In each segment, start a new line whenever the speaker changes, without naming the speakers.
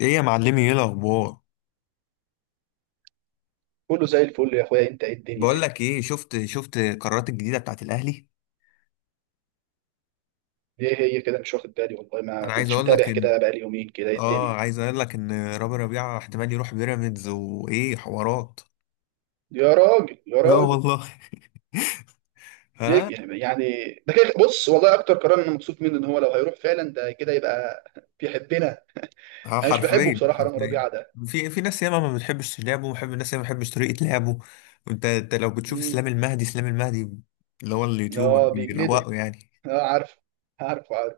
ايه يا معلمي؟ ايه الاخبار؟
كله زي الفل يا اخويا، انت ايه الدنيا
بقول
كده؟
لك ايه، شفت القرارات الجديده بتاعت الاهلي.
ايه هي كده؟ مش واخد بالي، والله ما
انا عايز
كنتش
اقول لك
متابع
ان...
كده بقالي يومين كده. ايه
اه
الدنيا؟
عايز اقول لك ان رامي ربيعه احتمال يروح بيراميدز وايه حوارات.
يا راجل يا
لا
راجل!
والله ها.
ليه يعني ده كده؟ بص، والله اكتر قرار انا مبسوط منه ان هو لو هيروح فعلا، ده كده يبقى بيحبنا.
اه
انا مش بحبه
حرفيا
بصراحه، رامي
حرفيا.
ربيعه ده.
في ناس ياما ما بتحبش لعبه، ومحب الناس ياما ما بتحبش طريقه لعبه. وانت لو بتشوف
امم.
اسلام المهدي، اسلام المهدي اللي هو اليوتيوبر،
اه، بيجلده.
بيروقه يعني.
اه عارف. عارف، عارف.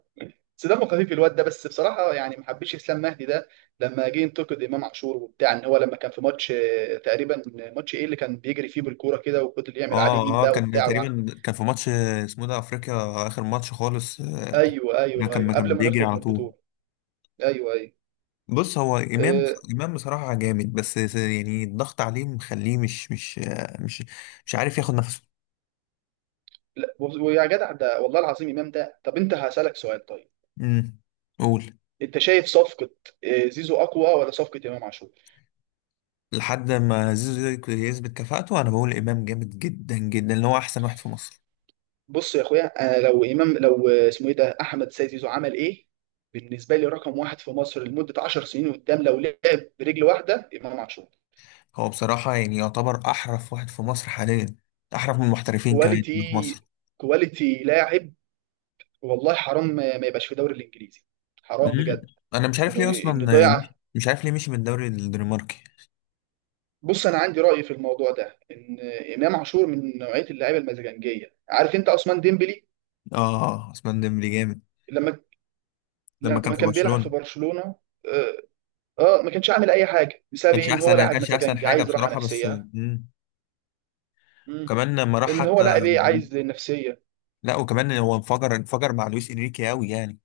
بس دمه خفيف الواد ده، بس بصراحه يعني ما حبيتش اسلام مهدي ده لما جه ينتقد امام عاشور وبتاع، ان هو لما كان في ماتش تقريبا، ماتش ايه اللي كان بيجري فيه بالكوره كده، وفضل يعمل عليه ميم
اه
بقى
كان
وبتاع.
تقريبا كان في ماتش، اسمه ده افريقيا، اخر ماتش خالص،
ايوه، ايوه،
كان،
ايوه،
ما
قبل
كان
ما
بيجري
نخرج من
على طول.
البطوله. ايوه، ايوه.
بص، هو امام،
أه.
امام بصراحه جامد. بس يعني الضغط عليه مخليه مش مش عارف ياخد نفسه.
لا، ويا جدع، ده والله العظيم امام ده. طب انت هسالك سؤال، طيب.
امم. قول.
انت شايف صفقه زيزو اقوى ولا صفقه امام عاشور؟
لحد ما زيزو يثبت كفاءته، انا بقول امام جامد جدا جدا، اللي هو احسن واحد في مصر.
بص يا اخويا، انا لو امام، لو اسمه ايه ده، احمد سيد زيزو عمل ايه، بالنسبه لي رقم واحد في مصر لمده 10 سنين قدام، لو لعب برجل واحده امام عاشور.
هو بصراحه يعني يعتبر احرف واحد في مصر حاليا، احرف من المحترفين كمان اللي في مصر.
كواليتي. كواليتي لاعب. والله حرام ما يبقاش في الدوري الانجليزي. حرام
امم.
بجد.
انا مش عارف
انه
ليه اصلا،
انه ضيع.
مش عارف ليه مشي من الدوري الدنماركي.
بص انا عندي راي في الموضوع ده، ان امام عاشور من نوعيه اللعيبه المزاجنجيه. عارف انت عثمان ديمبلي؟
اه عثمان ديمبلي جامد
لما
لما كان
لما
في
كان بيلعب في
برشلونه.
برشلونه. اه. ما كانش عامل اي حاجه، بسبب ايه؟ ان هو لاعب
كانش احسن
مزاجنجي
حاجه
عايز راحه
بصراحه. بس
نفسيه. مم.
كمان لما راح
ان هو
حتى.
لاعب ايه، عايز نفسيه.
لا وكمان هو انفجر مع لويس انريكي قوي يعني،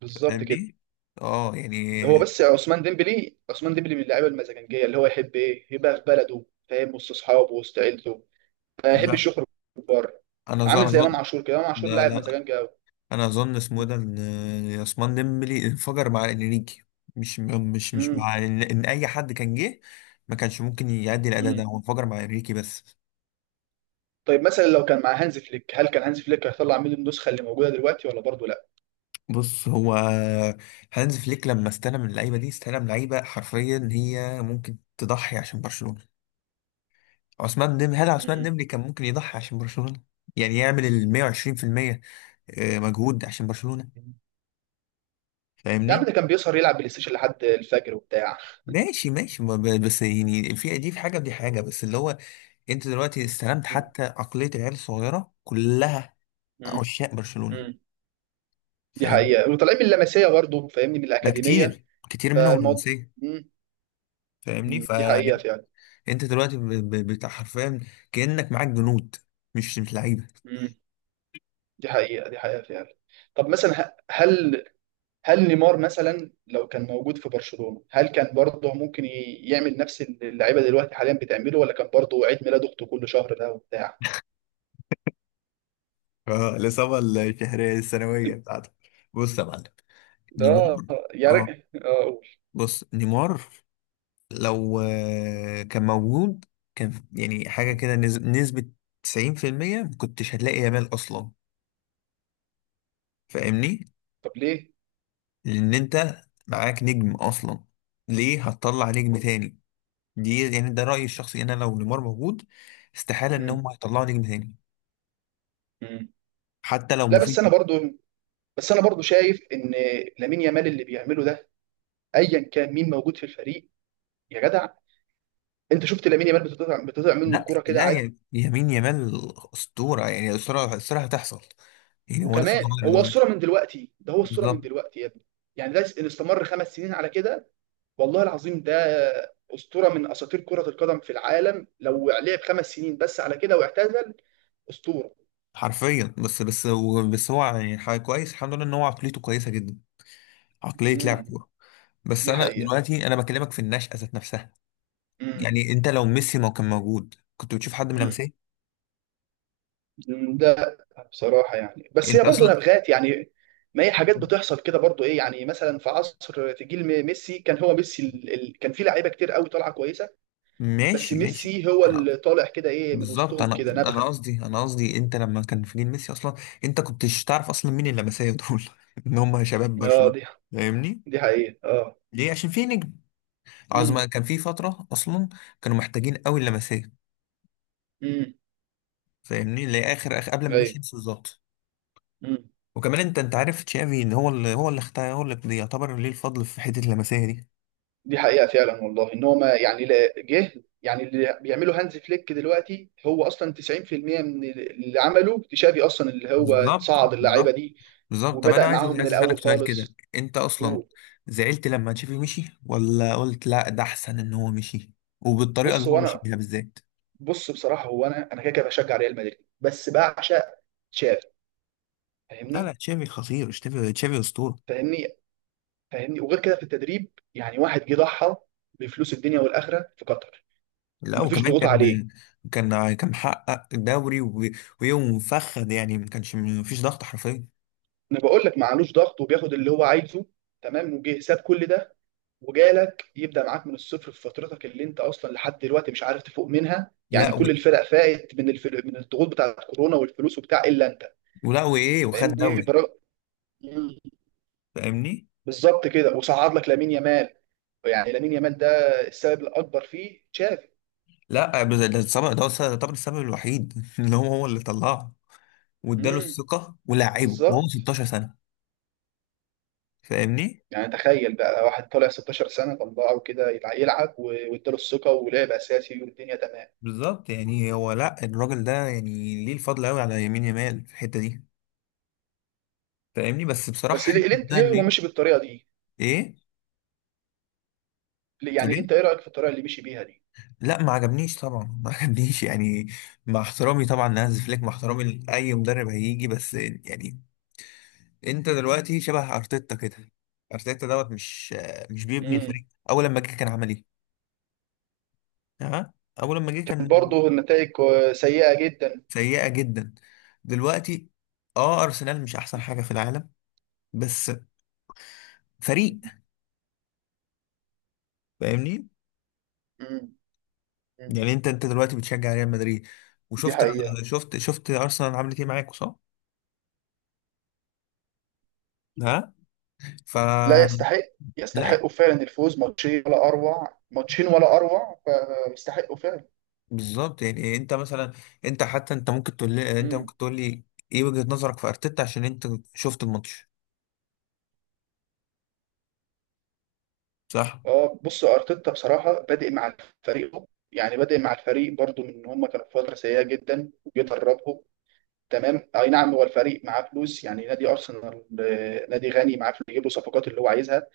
بالظبط كده.
فاهمني؟ اه
هو
يعني
بس عثمان ديمبلي من اللعيبه المزاجنجيه، اللي هو يحب ايه؟ يبقى في بلده، فاهم، وسط اصحابه، وسط عيلته. ما
لا،
يحبش يخرج بره.
انا اظن
عامل
أنا
زي
اظن.
امام عاشور كده، امام عاشور
لا
لاعب
لا،
مزاجنجي
انا اظن اسمه إيه ده، ان عثمان ديمبلي انفجر مع انريكي، مش مع ان اي حد كان جه ما كانش ممكن يأدي الاداء
قوي.
ده. هو انفجر مع انريكي بس.
طيب مثلا لو كان مع هانز فليك، هل كان هانز فليك هيطلع منه النسخه اللي موجوده دلوقتي ولا برضه لا؟
بص هو، هانز فليك لما استلم اللعيبه دي، استلم لعيبه حرفيا هي ممكن تضحي عشان برشلونه. عثمان ديمبلي، هل عثمان
امم.
ديمبلي كان ممكن يضحي عشان برشلونة؟ يعني يعمل ال 120%، مجهود عشان برشلونة،
يا عم
فاهمني؟
ده كان بيسهر يلعب بلاي ستيشن لحد الفجر وبتاع.
ماشي ماشي، ما ب- بس يعني في دي في حاجة ودي حاجة، بس اللي هو، انت دلوقتي استلمت
مم.
حتى عقلية العيال الصغيرة كلها،
مم.
عشاق برشلونة،
مم. دي
فاهمني؟
حقيقه، وطالعين من اللمسيه برضه، فاهمني، من
ده
الاكاديميه،
كتير كتير منهم
فالموضوع.
رومانسية،
مم.
فاهمني؟
مم. دي حقيقه
فانت
فعلا.
دلوقتي بتاع حرفيا، كأنك معاك جنود، مش مش لعيبة.
مم. دي حقيقه، دي حقيقه فعلا. طب مثلا هل، هل نيمار مثلا لو كان موجود في برشلونه، هل كان برضه ممكن يعمل نفس اللي اللعيبه دلوقتي حاليا بتعمله، ولا كان برضه عيد ميلاده كله شهر ده وبتاع؟
اه الإصابة الشهرية السنوية بتاعتك. بص يا معلم، نيمار،
ده، يا
اه
راجل، اه قول.
بص نيمار، لو كان موجود، كان يعني حاجة كده، نسبة 90%، ما كنتش هتلاقي يامال أصلا، فاهمني؟
طب ليه؟
لأن أنت معاك نجم أصلا، ليه هتطلع نجم تاني؟ دي يعني ده رأيي الشخصي. أنا لو نيمار موجود، استحالة إن
مم.
هم هيطلعوا نجم تاني،
مم.
حتى لو
لا بس انا
مفيد.
برضو بس انا برضو شايف ان لامين يامال اللي بيعمله ده، ايا كان مين موجود في الفريق، يا جدع، انت شفت لامين يامال؟ بتطلع منه
لا
الكرة كده
لا،
عادي.
يا يمين يامال أسطورة، يعني أسطورة، أسطورة هتحصل، يعني هو لسه
وكمان
صغير
هو
دلوقتي.
الصورة من دلوقتي، ده هو الصورة من
بالظبط.
دلوقتي يا ابني. يعني ده اللي استمر 5 سنين على كده، والله العظيم ده اسطورة من اساطير كرة القدم في العالم. لو لعب 5 سنين بس على كده واعتزل، اسطورة.
حرفيا، بس هو يعني حاجة كويس، الحمد لله ان هو عقليته كويسه جدا، عقليه لاعب
امم.
كوره. بس
دي
انا
حقيقة.
دلوقتي، انا بكلمك في النشأة ذات نفسها.
امم.
يعني انت لو ميسي ما كان موجود، كنت بتشوف حد من لمسيه؟
لا، بصراحة يعني، بس
انت
هي
اصلا،
برضه نبغات يعني. ما هي حاجات بتحصل كده برضه، ايه يعني؟ مثلا في عصر، في جيل ميسي، كان هو ميسي. كان في لعيبة كتير قوي طالعة كويسة، بس
ماشي ماشي.
ميسي هو
انا،
اللي طالع كده، ايه، من
بالظبط،
وسطهم
انا
كده
انا
نبغة.
قصدي، انت لما كان في جيل ميسي اصلا، انت كنتش تعرف اصلا مين اللمسيه دول ان هم شباب
اه
برشلونه،
دي
فاهمني؟
دي حقيقة اه.
ليه؟ عشان في نجم،
امم.
عظمة كان في فتره اصلا، كانوا محتاجين قوي اللمسيه،
امم.
فاهمني؟ لاخر اخر اخر قبل ما
ايوه.
مشي، بالظبط.
امم.
وكمان انت عارف تشافي، ان هو اللي اختار، هو اللي يعتبر ليه الفضل في حته اللمسيه دي.
دي حقيقة فعلا. والله ان هو ما يعني جه. يعني اللي بيعمله هانز فليك دلوقتي هو اصلا 90% من اللي عمله تشافي اصلا، اللي هو
بالظبط،
صعد اللعيبة
بالظبط،
دي
بالظبط. طب انا
وبدأ
عايز
معاهم من
عايز اسالك
الأول
سؤال كده.
خالص.
انت اصلا
مظبوط.
زعلت لما تشافي مشي، ولا قلت لا ده احسن ان هو مشي، وبالطريقه
بص
اللي هو
هو
مشي
انا
بيها بالذات؟
بص بصراحه هو انا كده كده بشجع ريال مدريد، بس بعشق تشافي.
لا لا،
فاهمني.
تشافي خطير، تشافي اسطوره.
فاهمني. فاهمني، وغير كده في التدريب يعني. واحد جه ضحى بفلوس الدنيا والاخره في قطر،
لا
ومفيش
وكمان
ضغوط عليه.
كان، كان محقق دوري. و- ويوم مفخد يعني، ما كانش، ما فيش ضغط حرفيا.
انا بقول لك معلوش ضغط، وبياخد اللي هو عايزه، تمام، وجه ساب كل ده وجالك يبدا معاك من الصفر في فترتك اللي انت اصلا لحد دلوقتي مش عارف تفوق منها، يعني
لا، و...
كل الفرق فاقت من الفرق، من الضغوط بتاعت كورونا والفلوس وبتاع، الا انت.
ولا وايه، وخد
فاهمني
دوري، فاهمني؟
بالظبط كده، وصعد لك لامين يامال. يعني لامين يامال ده السبب الاكبر فيه تشافي.
لا بس ده السبب، ده هو يعتبر السبب الوحيد ان هو اللي طلعه، واداله
امم.
الثقه ولاعبه وهو
بالظبط.
16 سنه، فاهمني؟
يعني تخيل بقى واحد طالع 16 سنه طلعه كده، يلعب، و- واداله الثقه، ولعب اساسي، والدنيا تمام.
بالظبط، يعني هو لا، الراجل ده يعني ليه الفضل قوي على يمين يمال في الحته دي، فاهمني؟ بس بصراحه
بس
حته
ليه، ليه
ده
ليه
انه
هو
ايه؟
مشي بالطريقه دي؟
إيه؟ تقول
يعني
ايه؟
انت ايه رايك في الطريقه اللي مشي بيها دي؟
لا، ما عجبنيش طبعا ما عجبنيش يعني. مع احترامي طبعا لهانز فليك، مع احترامي لاي مدرب هيجي، بس يعني انت دلوقتي شبه ارتيتا كده. ارتيتا دوت مش بيبني الفريق.
امم.
اول لما جه، كان عمل ايه؟ تمام. اول لما جه،
كان
كان
برضه النتائج سيئه جدا.
سيئه جدا دلوقتي. اه ارسنال مش احسن حاجه في العالم، بس فريق، فاهمني؟
امم. امم.
يعني انت دلوقتي بتشجع ريال مدريد،
دي
وشفت،
حقيقه.
شفت ارسنال عملت ايه معاك؟ صح؟ ها. ف
لا، يستحق.
لا،
يستحقوا فعلا الفوز. ماتشين ولا اروع، ماتشين ولا اروع. فيستحقوا فعلا.
بالظبط. يعني انت مثلا، انت حتى انت ممكن تقول لي،
مم.
ايه وجهة نظرك في ارتيتا؟ عشان انت شفت الماتش، صح؟
اه بص، ارتيتا بصراحه بادئ مع الفريق، يعني بادئ مع الفريق برضو من ان هم كانوا في فتره سيئه جدا، وجه دربهم، تمام. اي نعم، هو الفريق معاه فلوس، يعني نادي ارسنال نادي غني معاه فلوس يجيب له صفقات اللي هو عايزها،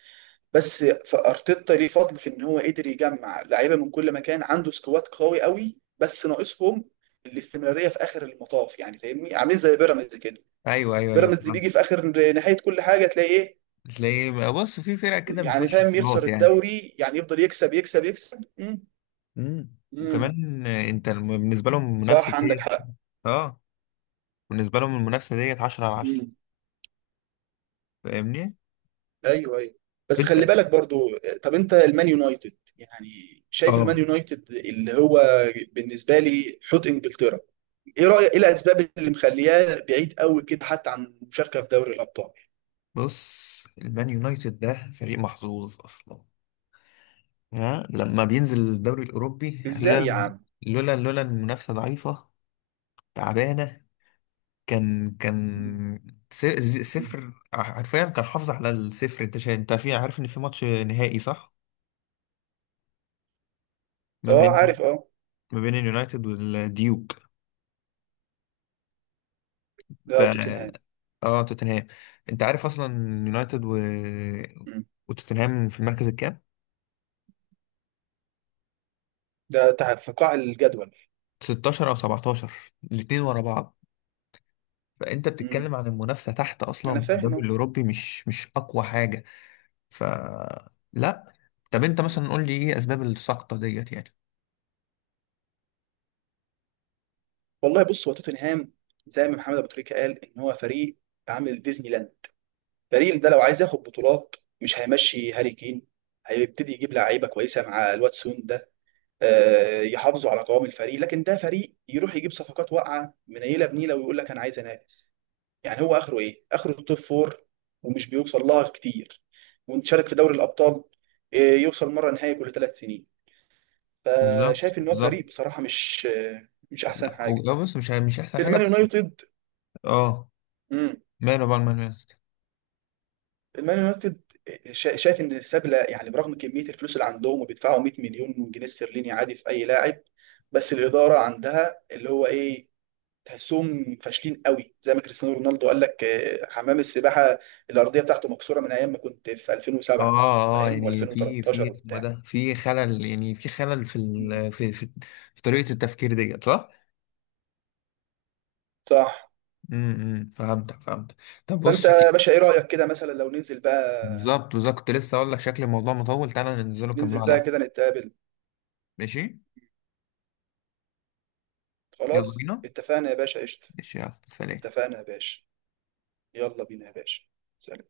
بس فارتيتا ليه فضل في ان هو قدر يجمع لعيبه من كل مكان، عنده سكواد قوي قوي، بس ناقصهم الاستمراريه في اخر المطاف. يعني فاهمني، عاملين زي بيراميدز كده.
ايوه ايوه ايوه،
بيراميدز
فهمت.
بيجي في اخر نهايه كل حاجه تلاقي ايه؟
تلاقي بص، في فرق كده مش
يعني
وش
فاهم، يخسر
بطولات يعني.
الدوري، يعني يفضل يكسب يكسب يكسب. امم.
وكمان انت بالنسبه لهم المنافسه
صح، عندك
ديت،
حق.
اه بالنسبه لهم المنافسه ديت 10 على 10،
امم.
فاهمني؟
ايوه، ايوه. بس
انت،
خلي بالك برضو، طب انت المان يونايتد يعني، شايف المان
اه
يونايتد اللي هو بالنسبه لي حوت انجلترا، ايه رايك، ايه الاسباب اللي مخلياه بعيد قوي كده حتى عن المشاركه في دوري الابطال؟
بص المان يونايتد ده فريق محظوظ اصلا. ها، لما بينزل الدوري الاوروبي.
ازاي
لولا،
يا عم؟
لولا المنافسه ضعيفه، تعبانه، كان
مم.
كان س- ز-
مم.
صفر حرفيا. كان حافظ على الصفر. انت انت في عارف ان في ماتش نهائي، صح؟ ما
اه
بين،
عارف، اه.
ما بين اليونايتد والديوك. ف
ده توتنهام.
اه توتنهام. انت عارف اصلا يونايتد، و...
مم.
وتوتنهام في المركز الكام؟
ده في قاع الجدول.
16 او 17، الاتنين ورا بعض. فانت
مم.
بتتكلم عن المنافسه تحت
انا
اصلا في
فاهم
الدوري
اهو.
الاوروبي، مش اقوى حاجه. ف لا. طب انت
مم.
مثلا قول لي ايه اسباب السقطه ديت يعني.
والله بص، هو توتنهام زي ما محمد ابو تريكه قال، ان هو فريق عامل ديزني لاند. باريس ده لو عايز ياخد بطولات، مش هيمشي هاري كين، هيبتدي يجيب لعيبه كويسه مع الواتسون ده يحافظوا على قوام الفريق، لكن ده فريق يروح يجيب صفقات واقعه منيله بنيله ويقول لك انا عايز انافس. يعني هو اخره ايه؟ اخره التوب فور، ومش بيوصل لها كتير. ونشارك في دوري الابطال، يوصل مره نهائي كل 3 سنين.
بالظبط
فشايف ان هو
بالظبط.
فريق بصراحه مش، مش احسن
لا
حاجه.
بص، مش احسن حاجه
المان
بس.
يونايتد.
اه ماله بقى المان يونايتد.
المان يونايتد، شايف ان سابله، يعني برغم كميه الفلوس اللي عندهم وبيدفعوا 100 مليون جنيه استرليني عادي في اي لاعب، بس الاداره عندها اللي هو ايه، تحسهم فاشلين قوي. زي ما كريستيانو رونالدو قال لك، حمام السباحه، الارضيه بتاعته مكسوره من ايام ما كنت في 2007،
اه،
فاهم،
يعني في
و2013
اسمه
وبتاع.
ده في خلل، يعني في خلل في
مم.
ال... في في, في طريقه التفكير ديت، صح؟
صح.
فهمتك فهمتك. طب بص،
فانت يا
شكلي
باشا ايه رايك كده مثلا، لو ننزل بقى؟
بالظبط بالظبط كنت لسه اقول لك شكل الموضوع مطول. تعالى ننزله نكمله
ننزل
على
بقى
القهوة.
كده نتقابل.
ماشي. يلا
خلاص،
بينا.
اتفقنا يا باشا، قشطه.
ماشي، يلا سلام.
اتفقنا يا باشا. يلا بينا يا باشا. سلام.